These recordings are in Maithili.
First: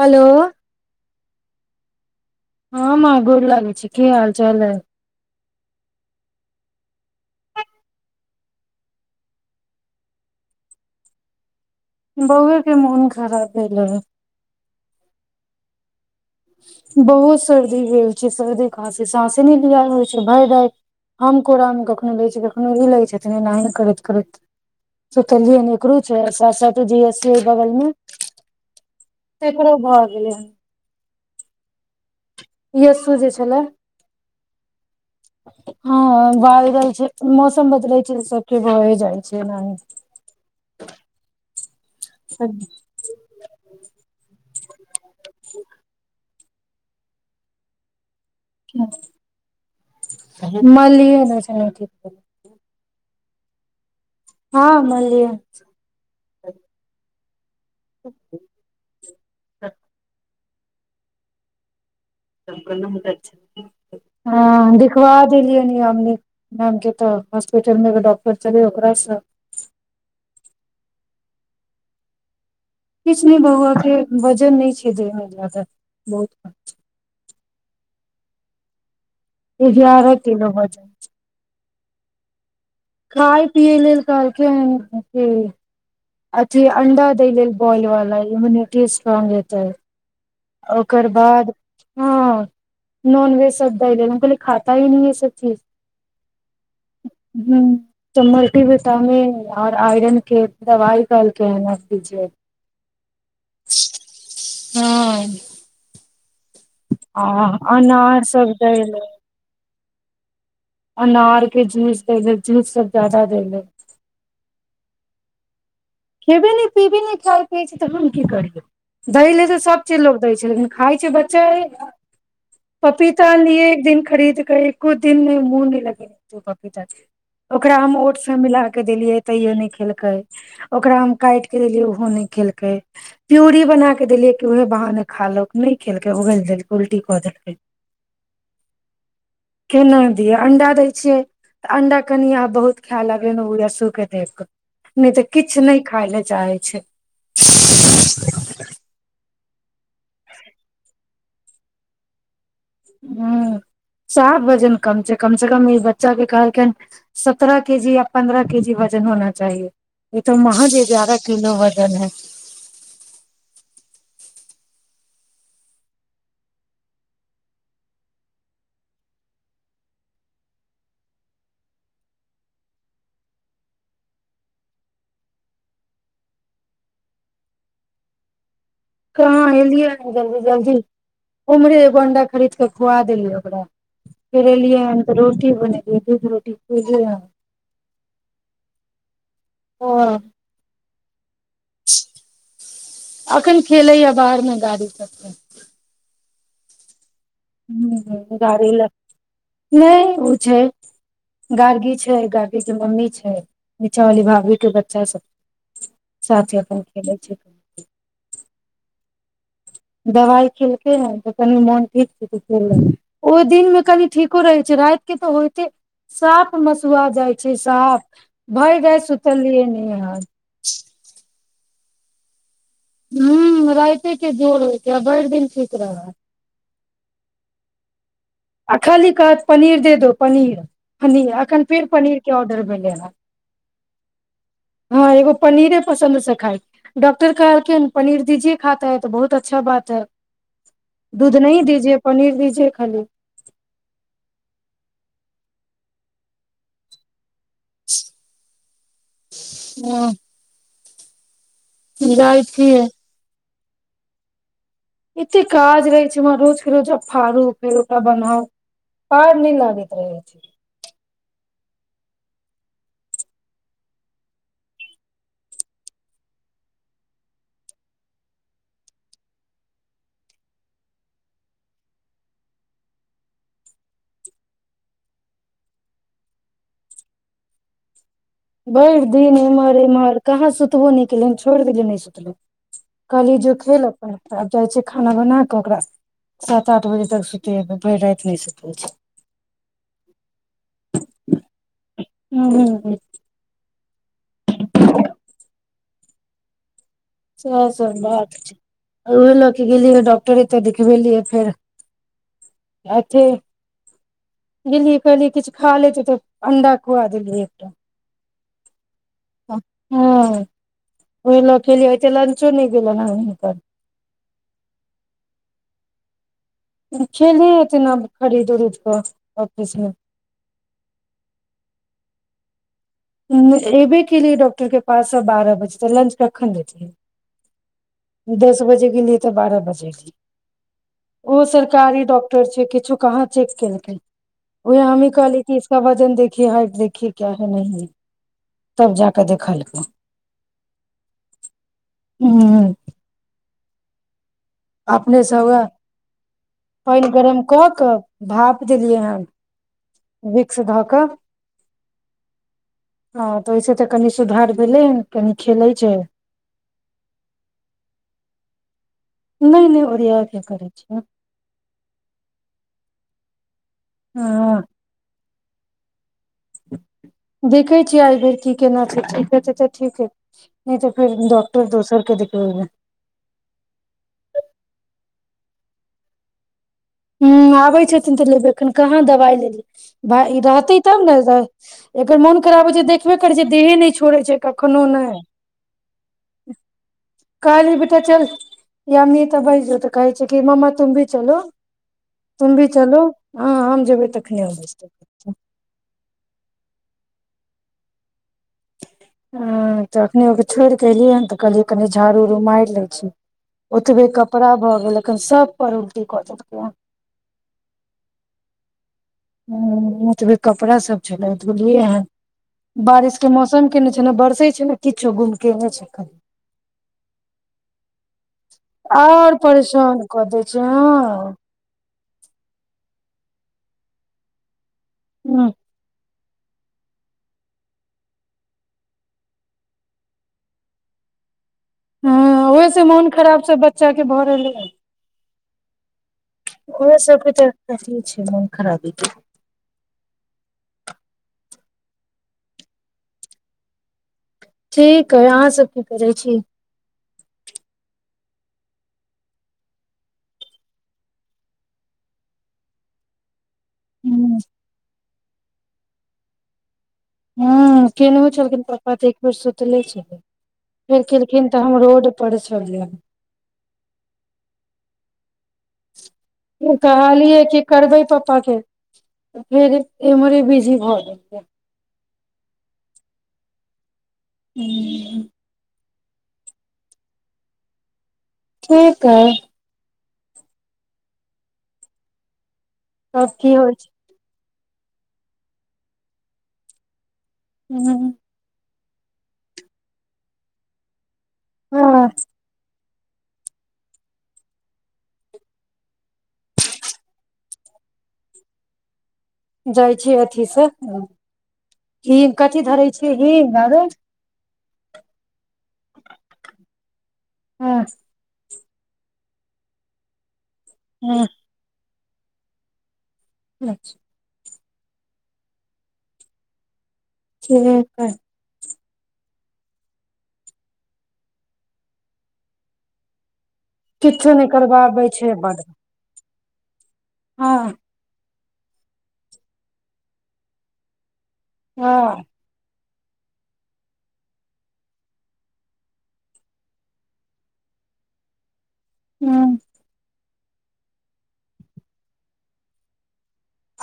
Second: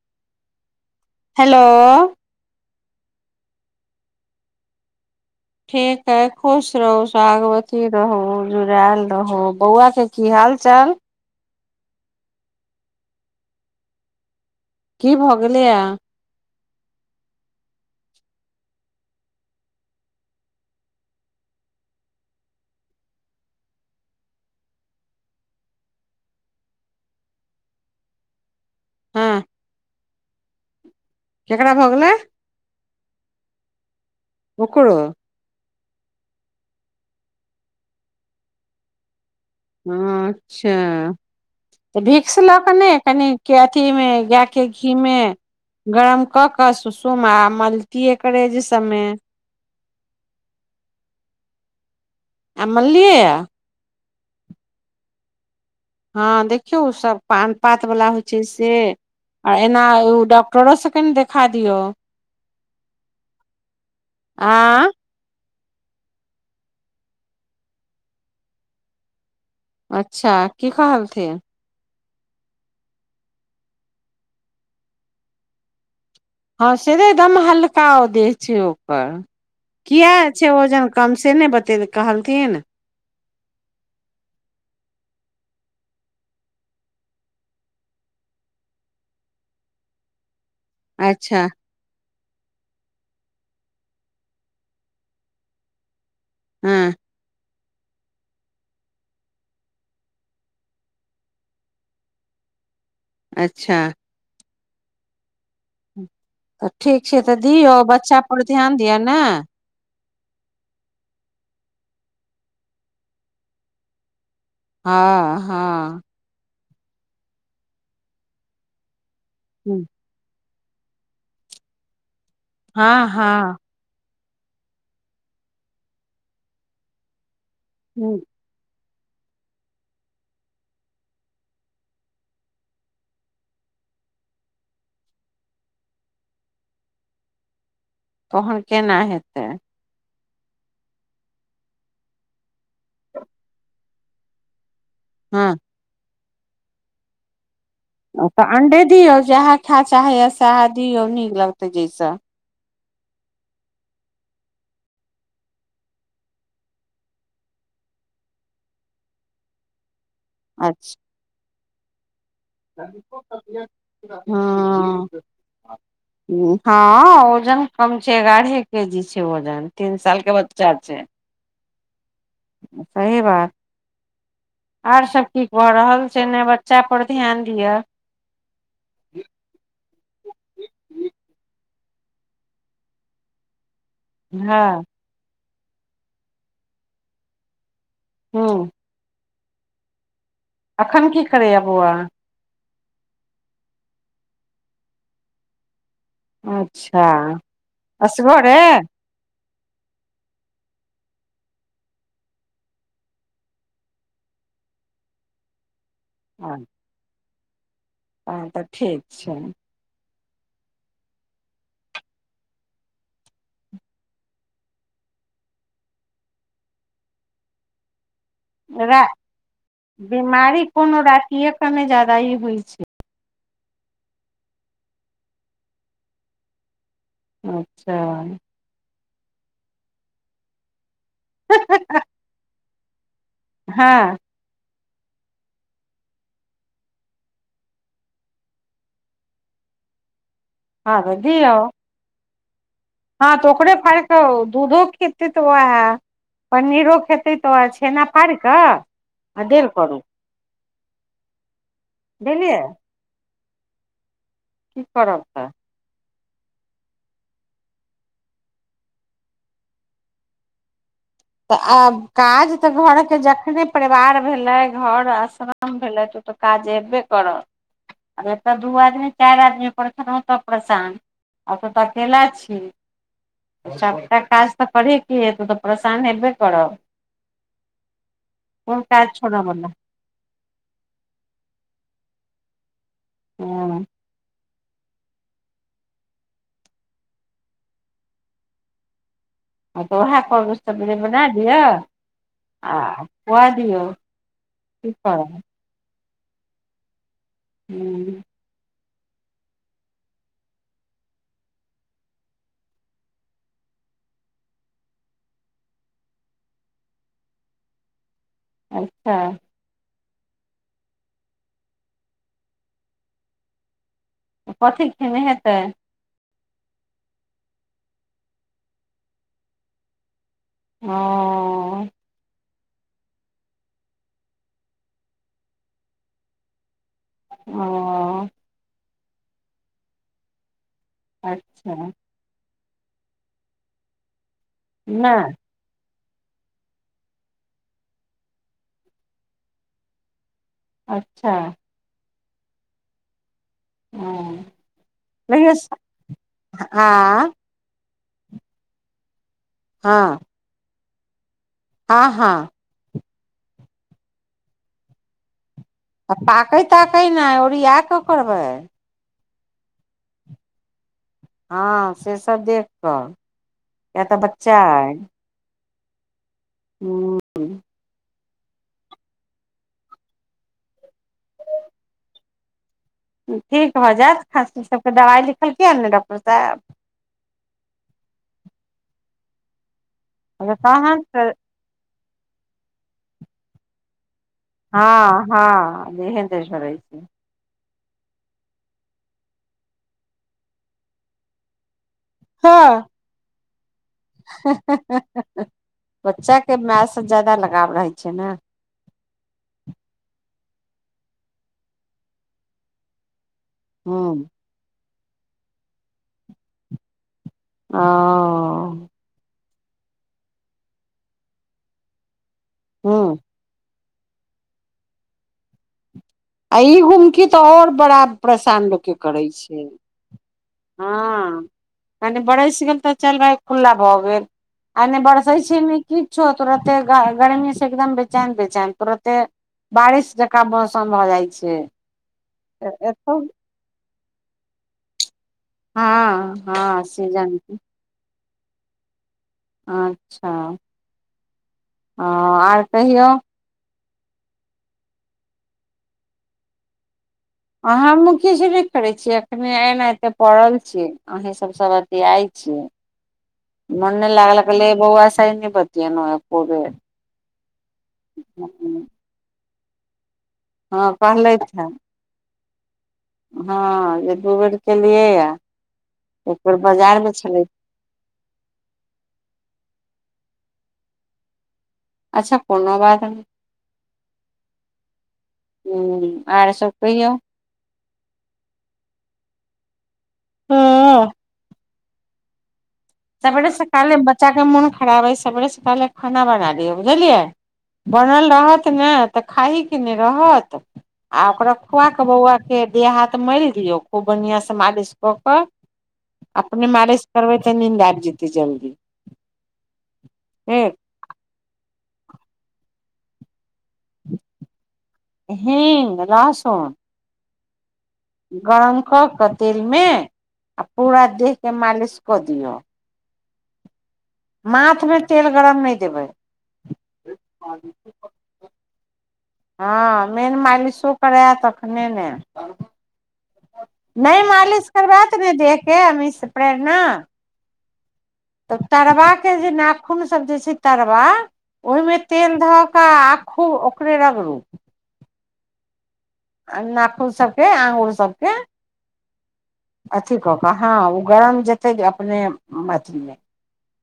हेलो हेलो हँ माँ गोर लागै छै की हाल चाल अय ठीक है खुश रहू सागवतीी रहू जुड़ायल रहू बौआ के की हाल चाल बौअ के मोन खराब भेल हे की भऽ गेलैया बहुत सर्दी भेल छै सर्दी कहाँसी ससे नहि ल आ होइत छै भरि राति हम कोरा मे कखनो रहै छी कखनो ई लै छथिन एना ही करैत करैत सतलिय निकलू छै सा सा जीएस सी बगलमे हँ एकरो भऽ गेलै हन केकरा भऽ गेलै यस्सू जे छलै ओकरो हँ बायरल छै मौसम बदलै छै सबके भ जाइ छै न अच्छा तऽ भिक्स लऽ के ने कनि के अथी मे गाय के घी मे गरम क के सुसुम आ मलतीे करेज सबमे मललिय ठीक भ जैतेय आय मललि या हँ मललि हँ देखियौ सब पान पात बाला होइ छै से आ एना ओ डॉक्टरो सँ कने देखा दिऔ आ हँ देखबा देलियै म नाम के तऽ हॉस्पिटल मे एगो डॉक्टर छलेय ओकरासँ अच्छा की कहलथिन किछु नहि बौआ के वजन नहि छै देह मे जादा बहुत हँ सीधे एकदम हल्का देह छै ओकर किया एगारह किलो छै वजन कम सेने बते कहलथिन खाय पिय लेल कहलके हन अथी अंडा दय लेल बॉल वला इम्युनिटी स्ट्रॉंग होतै ओकर अच्छा बाद हँ नॉन वेज सब द कलै खाता ही न सब चीज हँ हू मलटी बिटामिन और आयरन के दवाई देलके अच्छा हँ तऽ ठीक छै आ तऽ दियौ अनार बच्चा पर सब दै ध्यान दिअ लेल ने अनार के जूस दे जूस सब जादा देयले हँ हँ खेबे नहि पिबे नहि खााय पियए छी तऽ हम की करिय दय ले सब चीज लोग दै छै लेकिन खाइ छै बच्चे हँ पपीता हँ अनलिए एक दिन खरीद क ई एको दिन मे मुह लगेल केय पपीता ओकरा हम ओठ से मिला के देलियै तैयो नहि खेलकै ओकरा काटि के देलियै ओहो नहि खेलकै प्यूरी बना क के देलिये कि उह बहाने खा लोउ नहि खेलकै उगल देलक उल्टी कऽ देलकै [unintelligible] तहन केना हेतै केना दिय अंडा दै छियै तऽ अंडा कनि अहाँ बहुत खाय लबे ओ यसू के दे कऽ नहि तऽ हँ किछु नहि खााय लए चाहै छै ओ तऽ अण्डे दियौ जएह खायए चाहैए सएह दियौ नीक लगतै जाहिसँ हुँ साफ वजन कम छै कम से कम ई बच्चा कें कहलके सत्रह केजी या पन्द्रह केजी वजन होना चाहिए ई तऽ महज अच्छा ग्यारह किलो वजन है हँ हँ ओजन कम छै एगारहे के जी छै ओजन तीन साल के बच्चा छै सही बात आर सब कीक भऽ रहल छै ने बच्चा पर ध्यान दियअ कहाँ एलियै जल्दी जल्दी उमरे अंडा खरीद क खुआ देलियै ओकरा फेर हँ एलियै ह तऽ रोटी बनेलियै दूध रोटी खलिय हँ ओ अखन की करैए अखन खेलै हा बाहर मे गाड़ी सबके अच्छा ह असगरे गाड़ी ल नहि ओ छै गार्गी छै गार्गी के मम्मी छै नीचा वाली भाभी के बच्चा सब साथे अपन खेले छै हँ तऽ ठीक छै दबाइ खेलकै ह तऽ कनि मोन ठीक छै त खल ओ दिनमे कनि ठीको रहैत छै रातिके तऽ होइते साफ मसुआ जाइ छै साफ भरि रा राति सुतलियै न हन बिमारी कोनो राति ए कमे जायदा होइ छै ह राइते के जोर होइके बड़ दिन ठीक रहै अच्छा आ खाली कहत पनीर दे दो पनीर पनीर एखन फेर पनीरके ऑर्डर भेलै हँ हँ हँ एगो पनीरे पसन्द से खाए डॉक्टर कहलकिन पनीर दीजे खाता है तऽ बहुत अच्छा बात है हँ तऽ दूध दियौ नहि दीजिए पनीर दीजिए खाली हँ त ओकरे फारक दूधो खेते त वहे पनीरो खेते तो छेना फार क आ देेल ह करूँ जाइ छियै की करब इते तऽ काज रहै छै रोज के रोजब फाड़ू फेर ओकरा बनाउ पार नहि लागैत रहे छै तऽ आब काज तऽ घरके जखने परिवार भेलै घर स्न कम भेलथि तऽ ओ तऽ काज अयबे करत आ एतय दू आदमी चार आदमी पर छलहुँ त परेशान आब त तऽ अकेला छी सबटा काज तऽ करेके हे तू तऽ सान हेैबे करब कोन भैर काज दिन छोड़ऽ बला इमहर उमहर कहाँ सुतबो न केल छोड़ देली न सुतलो कहली जो हँ खेल अपन जाइ छै खाना बना क ओकरा सात आठ बजे तक सुतेबै भर रात न सुतल छै हँ त ओएह कहबे तर बना दिय आ हूँ ओए दियौ की करब सह सब हूँ बात छै उहे लऽ क गेलियै डॉक्टरे तऽ देखिबेलियै फेर अथी गेलियै कहलियै किछु खा लेते तऽ अंडा खुआ देलियै एकटा अच्छा ह ओहि ल ख ल हो लंचो नहि गेल ने हुनक कथी खेने हेतै [unintelligible] ऑफिस मे हँ एबे केिए ॉक्टर के पास बारह बजे त लंच रखन दैतीयै? ओ दस बजे गेलि तऽ बारह बजे ओ अच्छा सरकारी डॉ टर छैय किछु कहाँ चेक केलकै उहे हमही नहि कहलियै [unintelligible] देखि हाइ देखी क्या है नहि है। तब जाके देखलकै। अच्छा हू हँ अपनेसँ वैह लेकिन आ पानि गरम क क भाप देलियै हन। हँ विक्स धक हँ हँ हँ त ओहिसे त कनि सुधार भेलै हन कनि खेलै छैय। पाकै ताकै नहि ओरिया क करबै। नहि नहि ओरिया के करै छियै। हँ से सब देख कऽ किए तऽ हँ बच्चा अइ। देखै छीयै आई भरी की केना छैय ठीक हेतै तऽ ठीक है नहि तऽ फेर डॉक्टर दोसर के देखबेबै। ठीक भ जायत खाँसी सबके दवाई लिखलकै ने डॉक्टर साहेब? ह आबै छथिन तऽ लेबैखन कहाँ दवाइ लेली भ रहतै तहन तब ने। तऽ एकर मोन खराब होय छैय देखबे करै छी देहे न छोड़े छैय। हँ हँ देहे नहि छोरै छैय। [unintelligible] तऽ कहै छैय कि मममा तुम भी चलो। तुम भी चलोहं हम जेब हँ हँ हँ हँ बच्चा के माय से जादा लगाव रहै छैय ने। ह त अखनी ओ छोड़ क एलियै हन त कहलियै कनि झाड़ू उड़ू मार लै छी। ह ओतबे कपड़ा भ गेल अखन सब पर उल्टी क देलकै हन। ह ओतबे कपड़ा सब छलै धुलये हन ह बारिश के मौसम केने छैय ने बरसै छैय ने किछो गुम केने छैय क। आ ई घुमकी तऽ और बड़ा परेशान लोक के करै छैय। क दै छैय। हँ कनि बरसि गेल तऽ चल भााय खु्ला भऽ गेल। आ नहि बरसै ह छैय ने की छो तुरते गर्मी से एकदम बेचैन बेचैन तुरते बारिश जकाँ मौसम भ जाइ छैय। हँ ओहि से मोन खराब सब बच्चा के भर रहलै हय। हँ हँ ओरा सबके सीजन तऽ के छै मन खराब के। अच्छा ह आर कहिऔ। ठीक हय अहाँ सब की करै छी? अहाँ मुख्यश नहि करै छीयै एखने एना एते पड़ल छी। अहीं सभ सभ अथी आय छि। मन ह नहि लागल या कल बउवा स आय नहि बतियेलो ह एको बेर। ह केनहु छलखिन पपा तऽ एक बेर सूतले छलै। हँ फेर कहलथि केलखिन हे त हम रोड पर छलियै। हँ जे दू बेर केलियै या एक बेर ओ बाजार मे छलै कहलीये की करबै पप्पा के फेर इ मरे बिजी भ गेलय अच्छा कोनो बात नै हू हूँ आर सब कहियौ ठीक अय हँ तब सवेरे की होइ छै सकाले बच्चाके मोन खराब हइ सवेरे सकाले खाना बना लियौ बुझलियै बनल रहत ने त खाहि के नै रहत आ ओकरा खुआ क ह बौआ के देह हाथ मोल दियौ खूब बढ़िया सँ मालिश क क अपने मारेश करबै त निन्द आ जते जल्दी जाइ छी अथी से ठीक हिम कथी धरे छी हिम आरो हींग लहसून हँ गरम क क तेल में आ पूरा देहके मालिश क दियो अच्छा माथमे तेल गरम नहि देबै ठीक है हँ मेन मालिशो करै तखने ने नहि किछो मालिश करबा करबाबै त छै नहि बड देख के अमीश से प्रेरणा हँ तब तरवा के जे नाखून सब जे छै तरवा ओहिमे हँ तेल धऽ आ खूब ओकरे रगड़ू आ नाखुन सबके अंगूुर सबके हँ अथिी कऽ कऽ हँ ओ गरम जेतै जे अपने अथीमे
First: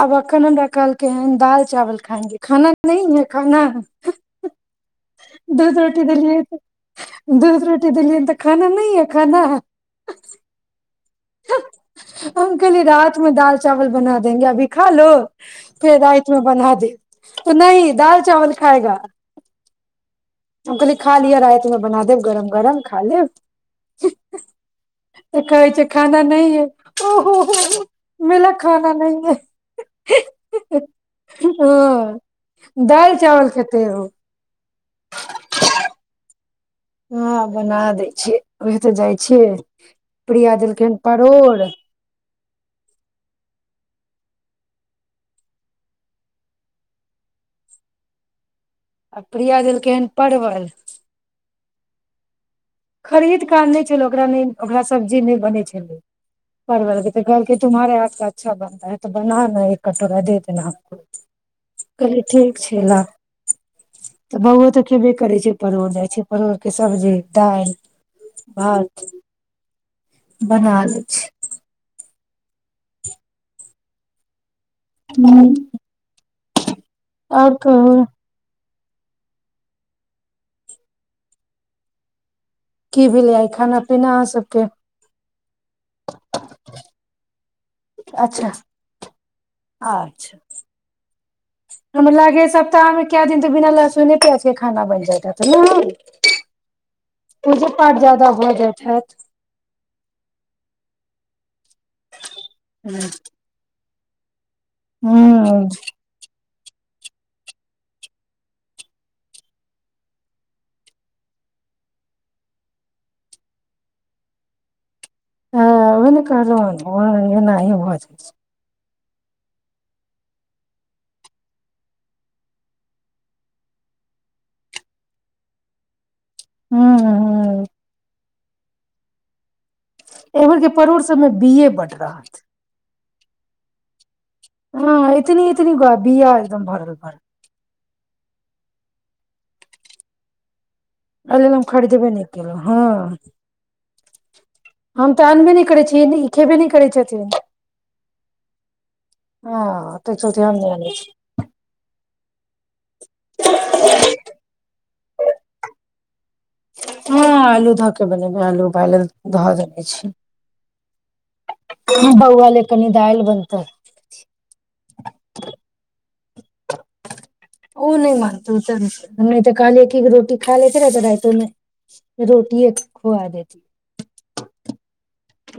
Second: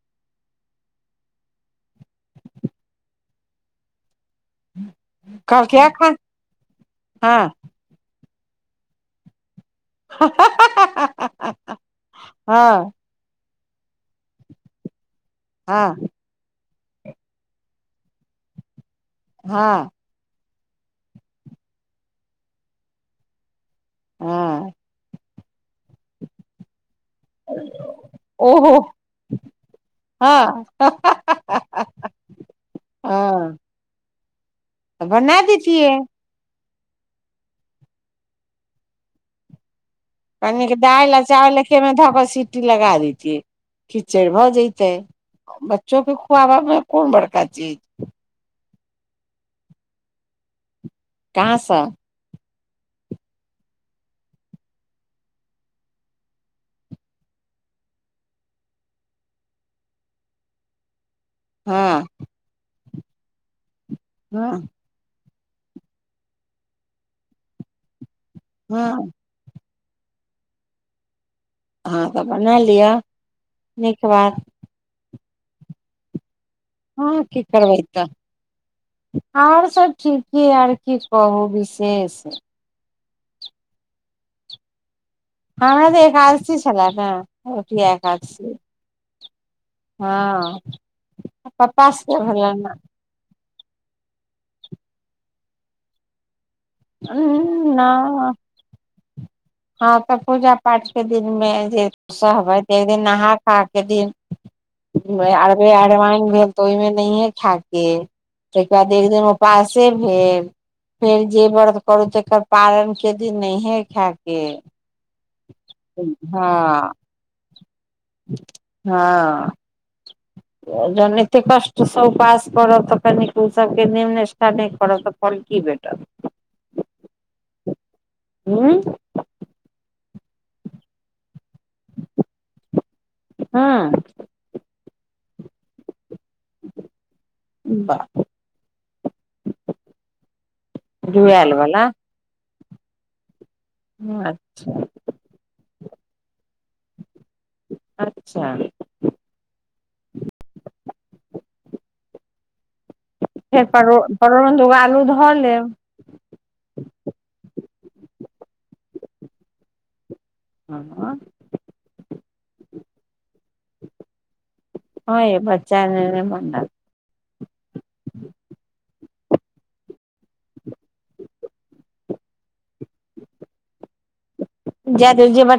आब एखन हमरा कहलकै हँ दालि चावल खांगे खाना न है खाना ह दस कहलकै रोटी एखन देलये त हँ दूध रोटी देलियै तऽ खाना नहि है खाना ह [inaudible] हम कहली हँ रात मे दाल चावावल बना देेंगे अभी खा लो हँ फेर राति बना दे त नहि दाल चावल खाायएगा हँ हम कहली खा लिअ रातिमे बना देब गरम गरम खा लेब हँ त खाय छै खाना नहि य ओहो हो म ल ओहो खानाना हँ नहिए हँ दालि हँ चावल खेते ओ तऽ बना दितिये हँ बना दै छियै ओह तऽ जाइ छियै प्रिया कनि देलखिन दाल आ परोड़ चावल आ खेमे धब सी कुटटी लगा देतीै खिचड़ भऽ जेत है बच्चो के खुआबा मे कोन बड़का चीज आ प्रिया देलकै हन परवल कहाँ सँ खरीद कऽ आने छलै ओकरा नहि ओकरा सब्जी नहि बनै छलै परवलके कहलके तुम्हारारे हाथ अच्छानता ह त बनााना एक कटोरा दे देना आपको हँ कहले ठीक छै ला तऽ बौओ हँ तऽ खेबे करै छै परोड़ जाइ छै परोड़के सब्जी दालि भात हँ बना दै छियै अहाँ तऽ बना लिअ नीक बात हूँ हँ की करबै कहू तऽ आर सब ठीके आर की कहू विशेष की भेलै आ खाना पीना अहाँ सबके हमरा तऽ एकादशी छलाह अच्छा न अच्छा पप्पा हमरा से लागे भेलनि सप्ताहमे क दिन तऽ बिना लहसुइने पियाज खाना बनि जाय तऽ ने पूजे न पाठ जादा भ जाइत हैत हँ तऽ पूजा पाठ के दिन मे जे सहबै त एक दिन हूँ नहा खा के दिन हूँ अरबे अरवइन भेल तऽ ओहिमे नहिे खााक ताहिके बाद एक दिन उपासे भेल फेर जे व्रत करू तकर पारण के दिन नहिे खायके आ ओहा न कहलहूँ हन हँ हमरा लंग एनाहिं भ जायत छै हँ [unintelligible] जन एते कष्ट स उपास करब कनि उ सबके नेम निष्ठा नहि करब त फल की भेटत हूँ हूँ उँ एम्हर के परोड़ सबमे बीऐ बड रहत हँ हँ एतनी एतनी गो बिया एकदम भरल बाह जुआएल अयले बला खरीदबे नहि केलहूँ हँ ह [inaudible] हम तऽ आनबे नहि करै छीय ई खेबे नहि करै छथिन अच्छा हँ त चलते हम नहि आनेय छी फेर परो परोड़मे दुूगो आलू धऽ लेब हँ आलू धऽके बनेब आलू उबाइले धऽ देने छी हँ बौआलय कनी दायल बनतै हँ ये बच्चा ह ओ नहि मनतौ त नहि तऽ कहलिए की एक गो रोटी खाइ ले तय रातियो मे रोटी एक खुआ देती जा दहिं जे बच्चा